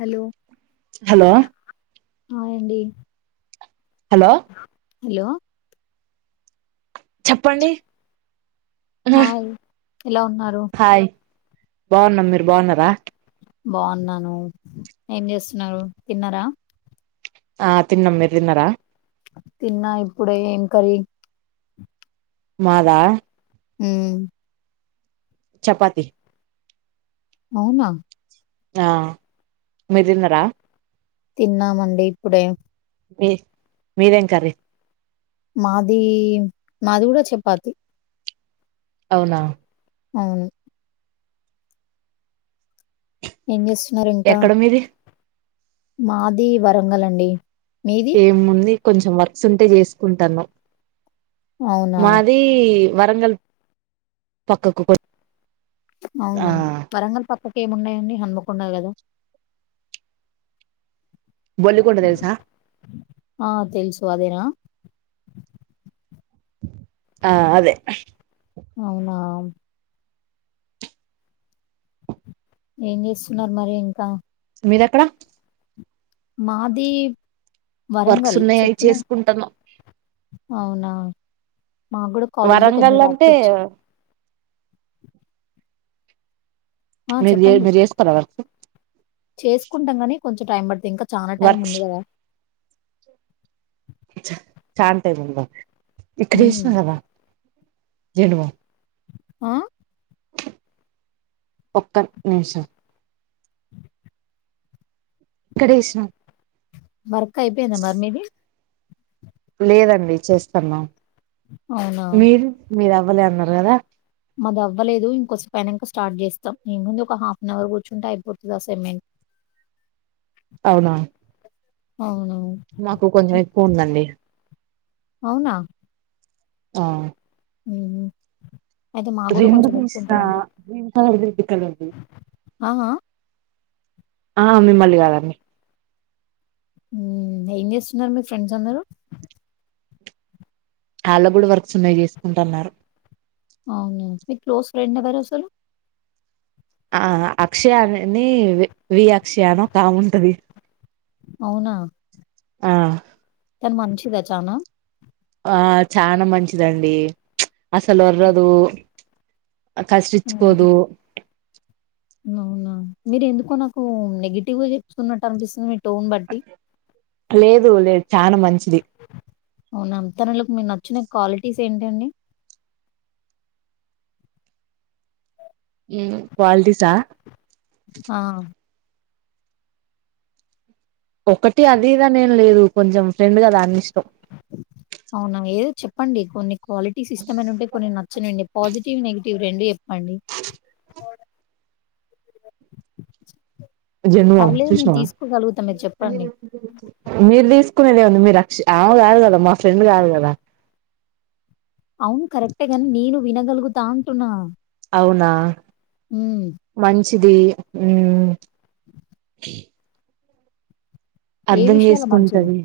Hello hello hi అండి hello hello చెప్పండి hi ఎలా ఉన్నారు హాయ్ బాగున్నాం మీరు బాగున్నారా బాగున్నాను ఏం చేస్తున్నారు తిన్నారా ఆ తిన్నాం మీరు తిన్నారా తిన్నా ఇప్పుడే ఏం కర్రి మాదా ఉ చపాతి అవునా ఆ మీరు తిన్నరా తిన్నామండి ఇప్పుడే మీ మీరేం కర్రి మాది మాది కూడా చపాతి అవునా అవును ఏం చేస్ ఎక్కడ మీది మాది వరంగల్ అండి మీది ఏముంది కొంచెం వర్క్స్ ఉంటే చేసుకుంటన్నాం అవునా మాది వరంగల్ పక్కకు కొ ఆ అవునా వరంగల్ పక్కకి ఏమున్నాయండి హన్మకుండా కదా బొల్లికొండ తెలుసా ఆ తెలుసు అదేనా ఆ అదే అవునా ఏం చేస్తున్నారు మరి ఇంకా మీరెక్కడ మాది వర్క్స్ వరంగల్ ఉన్నాయి చెప్పిన చేసుకుంటాను అవునా మా కూడా కాలేజ్ లో కొంచెం వరంగల్ వర్క్ అంటే ఇచ్చు మీరు మీరు చేసుకోరా వర్కు చేసుకుంటాం గాని కొంచెం టైం పడితే ఇంకా చానా టైమ్ వర్క్స్ ఉంది కదా చా చార్ తో తినదు ఉంద ఇక్కడ ఉమ్ ఏసిన కదా జండు బామ్ ఆ ఒక్క నిమిషం ఇక్కడే ఇసినాం బర్కా అయిపోయింద మరి మీది లేదండి చేస్తున్నావ్ అవునా మీరు మీది అవ్వలే అన్నారు కదా మాది అవ్వలేదు ఇంకోస పైనంక స్టార్ట్ చేస్తాం ఏ ముంది ఒక హాఫ్ అన్ అవర్ కూర్చుంటే అయిపోతది ఆసై మెంట్ అవునా అవును మాకు కొంచెం ఎక్కువ ఉందండి అవునా ఆ అ రెండు తీస్తా గ్రీన్ కలర్ రెడ్ కలర్ది ఆ ఆ ఆ మిమ్మల్ని కాదండి ఏం చేస్తున్నారు మీ ఫ్రెండ్స్ అందరూ వాళ్ళ కూడా వర్క్స్ ఉన్నాయి చేసుకుంటున్నారు అవును మీ క్లోస్ ఫ్రెండ్ ఎవరు అసలు ఆ అక్షయాని అని వి అక్షయానో కామే ఉంటది అవునా ఆ అంటే మంచిద చానా ఆ చానా మంచిదండి అసలు ఓర్రదు కసిరిచ్చి అవునా కోదు అవునా మీరు ఎందుకో నాకు నెగిటివ్ గా చెప్తున్నట్టు అనిపిస్తుంది మీ టోన్ బడ్టి దు లేదు చానా మంచిది అవునా తనలోకి మీకు నచ్చిన క్వాలిటీస్ ఏంటండి ఉ క్వాలిటీసా ఆ ఒకటి అది ఇది అని ఏం లేదు కొంచెం ఫ్రెండ్ కదా అన్ని ఇష్టం అవునా ఏదో చెప్పండి కొన్ని క్వాలిటీస్ ఇస్టమని ఉంటె కొన్ని నచ్చవుండే పాజిటివ్ నెగిటివ్ రెండు చెప్పండి పర్లేదు నేను తీసుకోగలుగుతా మీరు చెప్పండి. మీరు తీస్ కునే ఏముంది మీరు అక్ష ఆమె కాదు కదా మా ఫ్రెండ్ కాదు కదా అవును కరెక్టేగాని నేను వినగలుగుతా అంటున్నా అవునా హ్మ్. మం చిది ఉహ్ ఏ అర్ధం విషయాలో మంచిది? చేసుకుంటది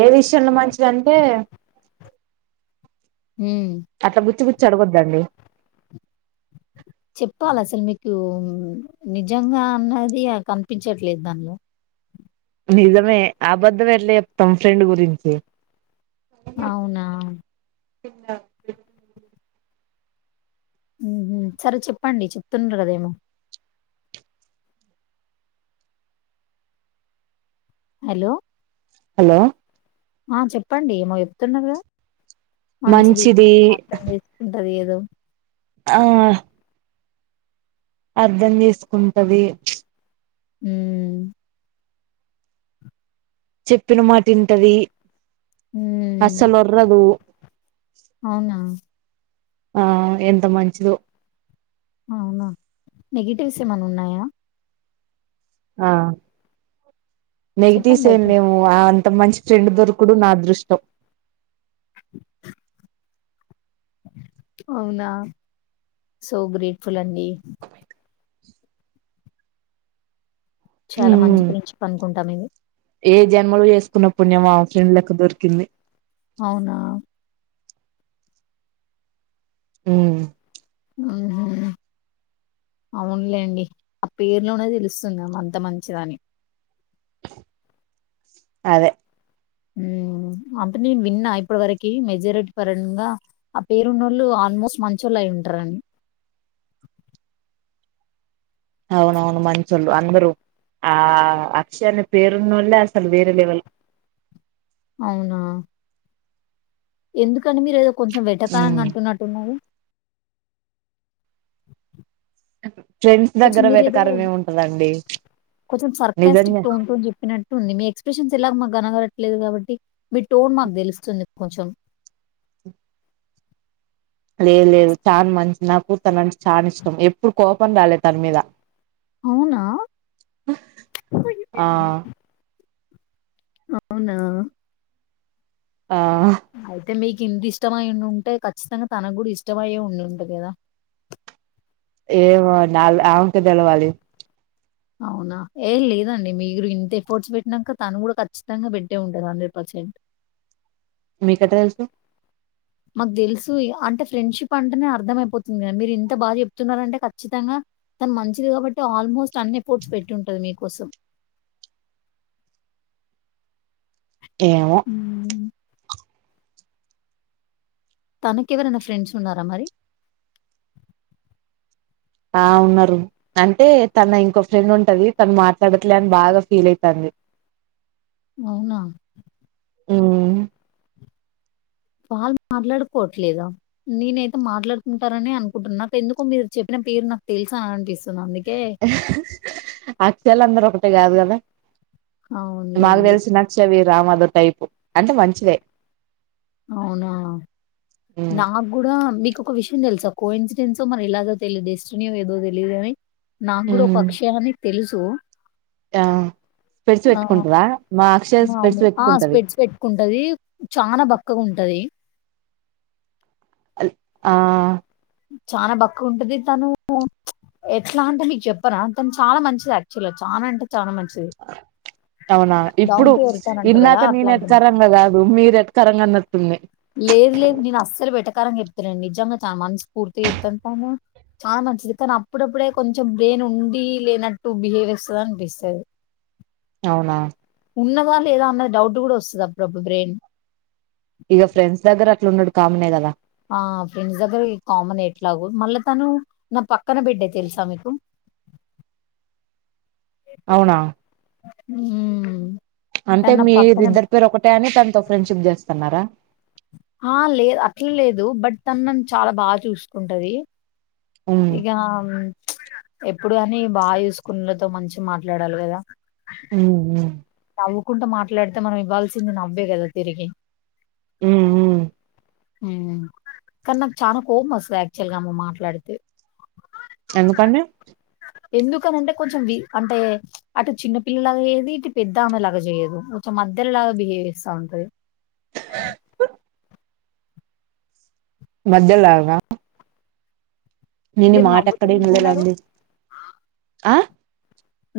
ఏ విషయంలో మంచిది అంటే హు చెడగోద్దండి చెప్పాలి అసలు మీకు నిజంగా అన్నది కనిపించట్లేదు దానిలో నిజమే అబద్ధం ఎట్ల చెప్ తాం ఫ్రెండ్ గురించి అవునా పిన్న ద్దు ఉహు సరే చెప్పండి చెప్తున్నారు కదేమో హలో హలో ఆ చెప్పండి ఏమో చెప్తున్నారు కదా మంచిది అర్థం చేసుకుంటది ఏ హలో ఆ అర్ధం చేసుకుంటది ఉహ్ చెప్పిన మాట ఇంటది హ్మ్ అస్సలు ఉర్రాదూ అవునా ఆ ఎంత మంచిదో అవునా నెగిటివ్స్ ఏమైనా ఉన్నాయా ఆ నెగిటివ్స్ చెప్పండి ఏం అయితే లెవ్వు ఆ అంత మంచి ఫ్రెండ్ దొరకుడు నా దృష్టం అవునా సో గ్రేట్ఫుల్ అండి చాలా మంచి మ్మ్ ఫ్రెండ్షిప్ అనుకుంట మీది ఏ జన్మలో చేసుకున్న పుణ్యమో ఆమా ఫ్రెండ్ లెక్క దొరికింది అవునా హ్మ్ ఉహు అవునులేండి ఆ పేర్లోనే తెలుస్తుంది ఆమంత మంచిదని అదే ఉహ్ అంటె నేను విన్నా ఇప్పటి వరకి మెజారిటీ పరంగా ఆ పేరున్నోళ్ళు ఆల్మోస్ట్ మంచిళ్ళు అయి ఉంటారని అవునవును మంచొల్లూ అందరు ఆ అక్షర పేరున్నోల్లే అసలు వేరే లెవల్ అవునా ఎందుకండి మీరు ఏదో కొంచెం వెటకారంగా ఉమ్ అంటున్నట్టున్నారు ఫ్రెండ్స్ కొంచెం దగ్గర మీరు ఏదో వెటకారం ఏం ఉంటదండి కొంచెం సర్కాస్టిక్ నిజంగా టోన్ తోన్ చెప్పినట్టు ఉంది మీ ఎక్స్ప్రెషన్స్ ఎలాగో మాక్ కనగడట్లేదు కాబట్టి మీ టోన్ మాకు తెలుస్తుంది కొంచెం లేదు లేదు చానా మంచి నాకు తన అంటే చాలా ఇష్టం ఎప్పుడు కోపం రాలేదు తన మీద అవునా? ఆ అవునా ఆహ్ అయితే మీకు ఇంత ఇష్టమై ఉంటే ఖచ్చితంగా తనకు కూడా ఇష్టమయే ఉండింటంది కదా ఏమో నాల్ ఆవకే తెలవాలి అవునా ఏ లేదండి మీరు ఇంత ఎఫోర్ట్స్ పెట్టినంక తను కూడా ఖచ్చితంగా పెట్టే ఉంటది హండ్రెడ్ పర్స్ చే మీకు ఎట్లా తెలుసు మాకు తెలుసు అంటే ఫ్రెండ్షిప్ అంటేనే అర్థమయిపోతుంది కదా మీరు ఇంత బాగా చెప్తున్నారంటే ఖచ్చితంగా తను మంచిది కాబట్టి ఆల్మోస్ట్ అన్ని ఎఫ్ఫోర్ట్స్ పెట్టి ఉంటది మీకోసం ఏమో హ్మ్. తనకెవరైనా ఫ్రెండ్స్ ఉన్నారా మరి ఆ ఉన్నారు అంటే తన ఇంకో ఫ్రెండ్ ఉంటది తను మాట్లాడట్లే అని బాగా ఫీల్ అయితంది అవునా ఉహ్ వాళ్ళు మాట్లాడుకోవట్లేదా నేనైతే మాట్లాడుకుంటారని అనుకుంటున్నా అక్క ఎందుకో మీరు చెప్పిన తీరు నాక్ తెలుసా ఆంటీస్ ఆహ్ అక్షలు అందరూ ఒకటే కాదు కదా మాకు అవునులేండి. తెలిసిన అక్షయ వేరు ఆమె అదో టైపు అంటే మంచిదే అవునా నాకు కూడా మీ నీకు ఒక విషయం తెలుసా కో ఇన్సిడెన్స్ మరి ఎలాగో తెయదు డెస్టినియో ఏదో తెలీయదు అని నా కూడా ఒక అక్షయాని తెలుసు డా స్పెడ్స్ ఆ! పెట్టుకుంటంద మా అక్షయ స్పెడ్స్ అవును పెట్టుకుంటది స్పెడ్స్ పెట్టుకుంటది, చనా బక్కగా ఉంటది. ఆ చానా బక్కగా ఉంటది. తను ఎట్లా అంటే మీకు చెప్పార తను చాలా మంచిది యాక్చువల్గా చాలా అంటే చాలా మంచిది. అవునా డౌన్ ఇప్పుడు టు ఎర్త్ అని అంటారు ఇన్నాక గదా! నేను అట్లాంటి ఎట్కరంగా కాదు మీరు ఎట్కరంగా అన్నటుంది. లేదు లేదు నేను అస్సలు వేట్టకారంగా చెప్తలేను నిజంగా చాలా మనస్ఫూర్తి చెప్తానా తను ఆ నాకు కీర్తన కానీ అప్పుడప్పుడే కొంచెం బ్రెయిన్ ఉండి లేనట్టు బిహేవ్ చేస్తది అనిపిస్తాది. [unintelligible] అవునా ఉన్నదా లేదా అన్న డౌట్ కూడా వస్తాది అప్పుడప్పుడు బ్రెయిన్, ఇగా ఫ్రెండ్స్ దగ్గర అట్లా ఉండుడు కామనే కదా ఆ ఫ్రెండ్స్ దగ్గర కామన్ ఎట్లాగు మళ్ళా తను నా పక్కన బెడ్డే తెలుసా మీకు [unintelligible] అవునా ఊ అంటే మీరిద్దరు పేరు ఒకటే అని తనతో ఫ్రెండ్షిప్ చేస్తున్నారా, ఆ లేదు అట్లా లేదు బట్ తను నను చాలా బాగా చూసుకుంటది. ఉమ్ ఇక ఎప్పుడు అని బాగా చూసుకున్నలతో మంచి మాట్లాడాలి కదా ఉ ఉ నవ్వుకుంటూ మాట్లాడితే మనం ఇవ్వాల్సింది, నవ్వే కదా తిరిగి ఉ ఊ ఉ కానీ నాకు చనా కోమ్ వస్తుంది యాక్చువల్ గా అమె మాట్లాడితే, ఎందుకు అండీ ఎందుకనింటే కొంచెం వి అంటే అటు చిన్న పిల్లల గా చేయది పెద్దామెలాగా చేయ్యదు కొంచెం మధ్యలాగా బిహేవ్ చేస్తా ఉంటది. [unintelligible] మధ్యలాగా నేను ఈ మీరు మాట ఎక్కడే నవ్వుతున్నట్టున్నారు, వినలేదండి, ఆ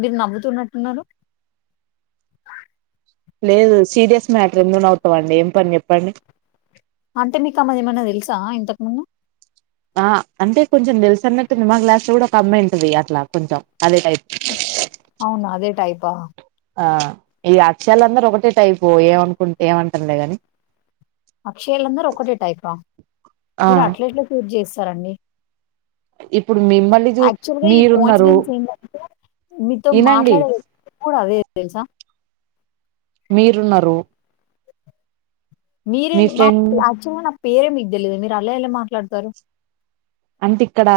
మీరు నవ్వుతున్నట్టున్నారు. లేదు సీరియస్ మ్యాటర్ ఎందుకు నావుతావండి ఏం పని చెప్పండి. అంటేమికు అమెది ఏమైనా తెలుసా ఇంతకు ముందు, ఆ అంటే కొంచెం తెలుసుసన్నట్టు మా క్లాస్ కూడా ఒక అమ్మాయి ఉంటది, అట్లా కొంచెం అదే టైప్ అవునా అదే టైపా ఆ ఈ అక్షలు అందరూ ఒకటే టైపు ఏమనుకుంటే ఏమంటారలే గాని అక్షయాలందరు ఒకటే టైపా ఆ మీరు అట్ల ఎట్లా ప్రూఫ్ చేస్తారండి. ఇప్పుడు మిమ్మల్ని యాక్చువల్‌గా ఈ మీరున్నారు. కోయిన్సిడెన్స్ ఏంటంటే మీతో వినండి మాట్లాడే కూడా అదే తెలుసా మీరున్నారు. మీరే మీ మా ఫ్రెండ్ యాక్చువల్ గా నా పేరే మీకు తెలియదు మీరు అలా ఎలా మాట్లాడతారు. అంటే ఇక్కడ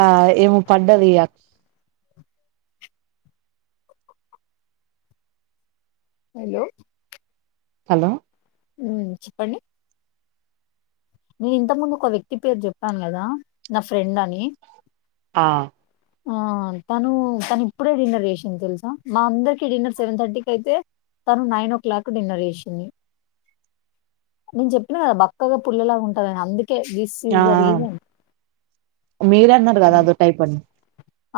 ఏమో పడ్డది. అ హలో హలో ఉ చెప్పండి నేను ఇంత ముందు ఒక వ్యక్తి పేరు చెప్పాను కదా నా ఫ్రెండ్ అని, ఆ ఆ తను తను ఇప్పుడే డిన్నర్ చేసింది తెలుసా. మా అందరికి డిన్నర్ సెవెన్ థర్టీకి అయితే తను నైన్ ఓ క్లాక్ డిన్నర్ చేసింది. నేను చెప్పినా కదా బక్కగా పుల్లలాగా ఉంటదని అందుకే ఇంకేస్ థిస్ ఇస్ ఆ ద రీసన్ మీరన్నారు ఉ కదా అదో టైప్ అని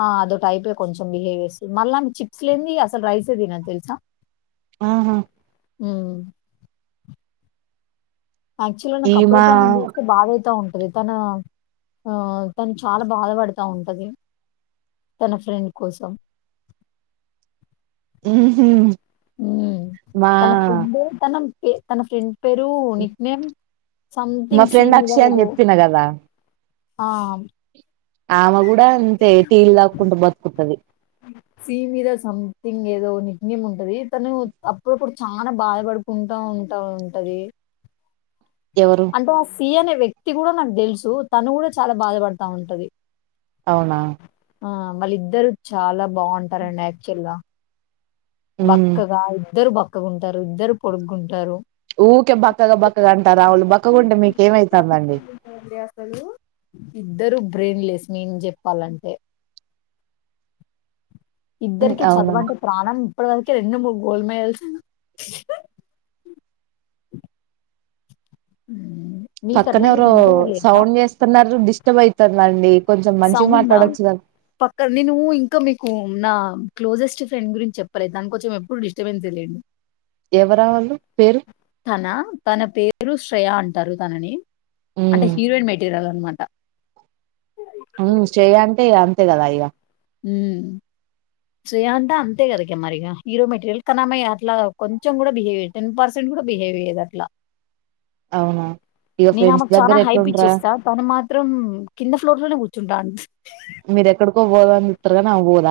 ఆ అదో టైపే కొంచెం బిహేవ్ చేస్తుంది. మళ్ళా చిప్స్ లేంది అసలు రైసే తినను తెలుసా. ఆహా ఊ యాక్టువల్ గా ఈ నాకు మా అప్పుడప్పుడ ఆమెను చూస్తే బాధ అయిత ఉంది. తన ఆ తను చాలా బాధపడుతా ఉంటది. తన ఫ్రెండ్ కోసం ఉహుమ్ ఉమ్ తన ఫ్రెండ్ తనకి తన ఫ్రెండ్ పేరు నిక్ నేమ్ మా సంతింగ్ సి ఫ్రెండ్ మీద అక్షయ అని ఏదో చెప్పిన కదా ఆ ఆమె కూడా అంతే టీలు తాక్కుంటూ బతుకుతుద్ది సి మీద సంథింగ్ ఏదో నిక్ నేమ్ ఉంటది. తను అప్పుడప్పుడు చాలా బాధపడుకుంటు ఉంటా ఉంటా ఉంటది. ఎవరు అంటే ఆ సి అనే వ్యక్తి కూడా నాకు తెలుసు. తను కూడా చాలా బాధపడతా ఉంటది. అవునా ఆ మళ్ళ ఇద్దరు చాలా బాగుంటారండి. యాక్చువల్ గా ఉమ్ బక్కగా ఇద్దరు బక్కకుంటారు. ఇద్దరు పొడుగుంటారు. ఊరికే బక్కగా బక్కగా అంటారు. ఆళు బక్కగుంటె మీకేమైతాందండి. వళ్ళు ఉ ఇద్దరు బ్రెయిన్ లెస్ మీనింగ్ చెప్పాలంటే ఉమ్ ఇద్దరికి అవునా చదువంటే ప్రాణం అప్పుడు వరకే రెండు మూడు గోల్డ్ మెడల్స్ పక్కన మీకట్లాంటి ఎవరు ఫ్రెండ్స్ లేరా? సౌండ్ చేస్తన్నారు. డిస్టర్బ్ అయితదండి. సౌండ్ పక్క నేను ఇంకా మీకు నా క్లోజెస్ట్ ఫ్రెండ్ గురించి చెప్పలేదు. దానికి కొంచెం ఎప్పుడు డిస్టబెన్స్ అండి. ఎవరావాళ్ళు పేరు తన తన పేరు స్ శ్రేయా అంటారు. తనని అంటే ఉమ్ హీరోయిన్ మెటీరియల్ అనమాట. అవును శ్రేయ అంటే అంతే కదా ఇక ఊ శ్రేయ అంటె అంతే కదక మరిగా హీరో మెటీరియల్ కాని అమ్మాయి అట్లా కొంచం కూడా బిహేవియర్ టెన్ పర్సెంట్ కూడా బిహేవ్ చేయదు అట్లా అవునా ఇగ నేను ఫ్రెండ్స్ ఆమెకు దగ్గర చాలా ఎట్లుంటరా హైపిచ్చేస్తా తను మాత్రం కింద ఫ్లోర్ లోనే కూర్చుంటాఆన్ మీరు ఎక్కడికో ఉంటరు కదా ఆమె పొద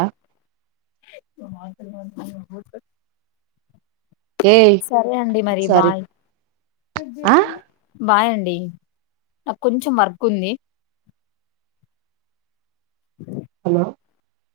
ఏయ్ సరే అండి మరి సారీ బాయ్ ఆ బాయ్ అండి ది నాకు కొంచెం వర్క్ ఉంది హలో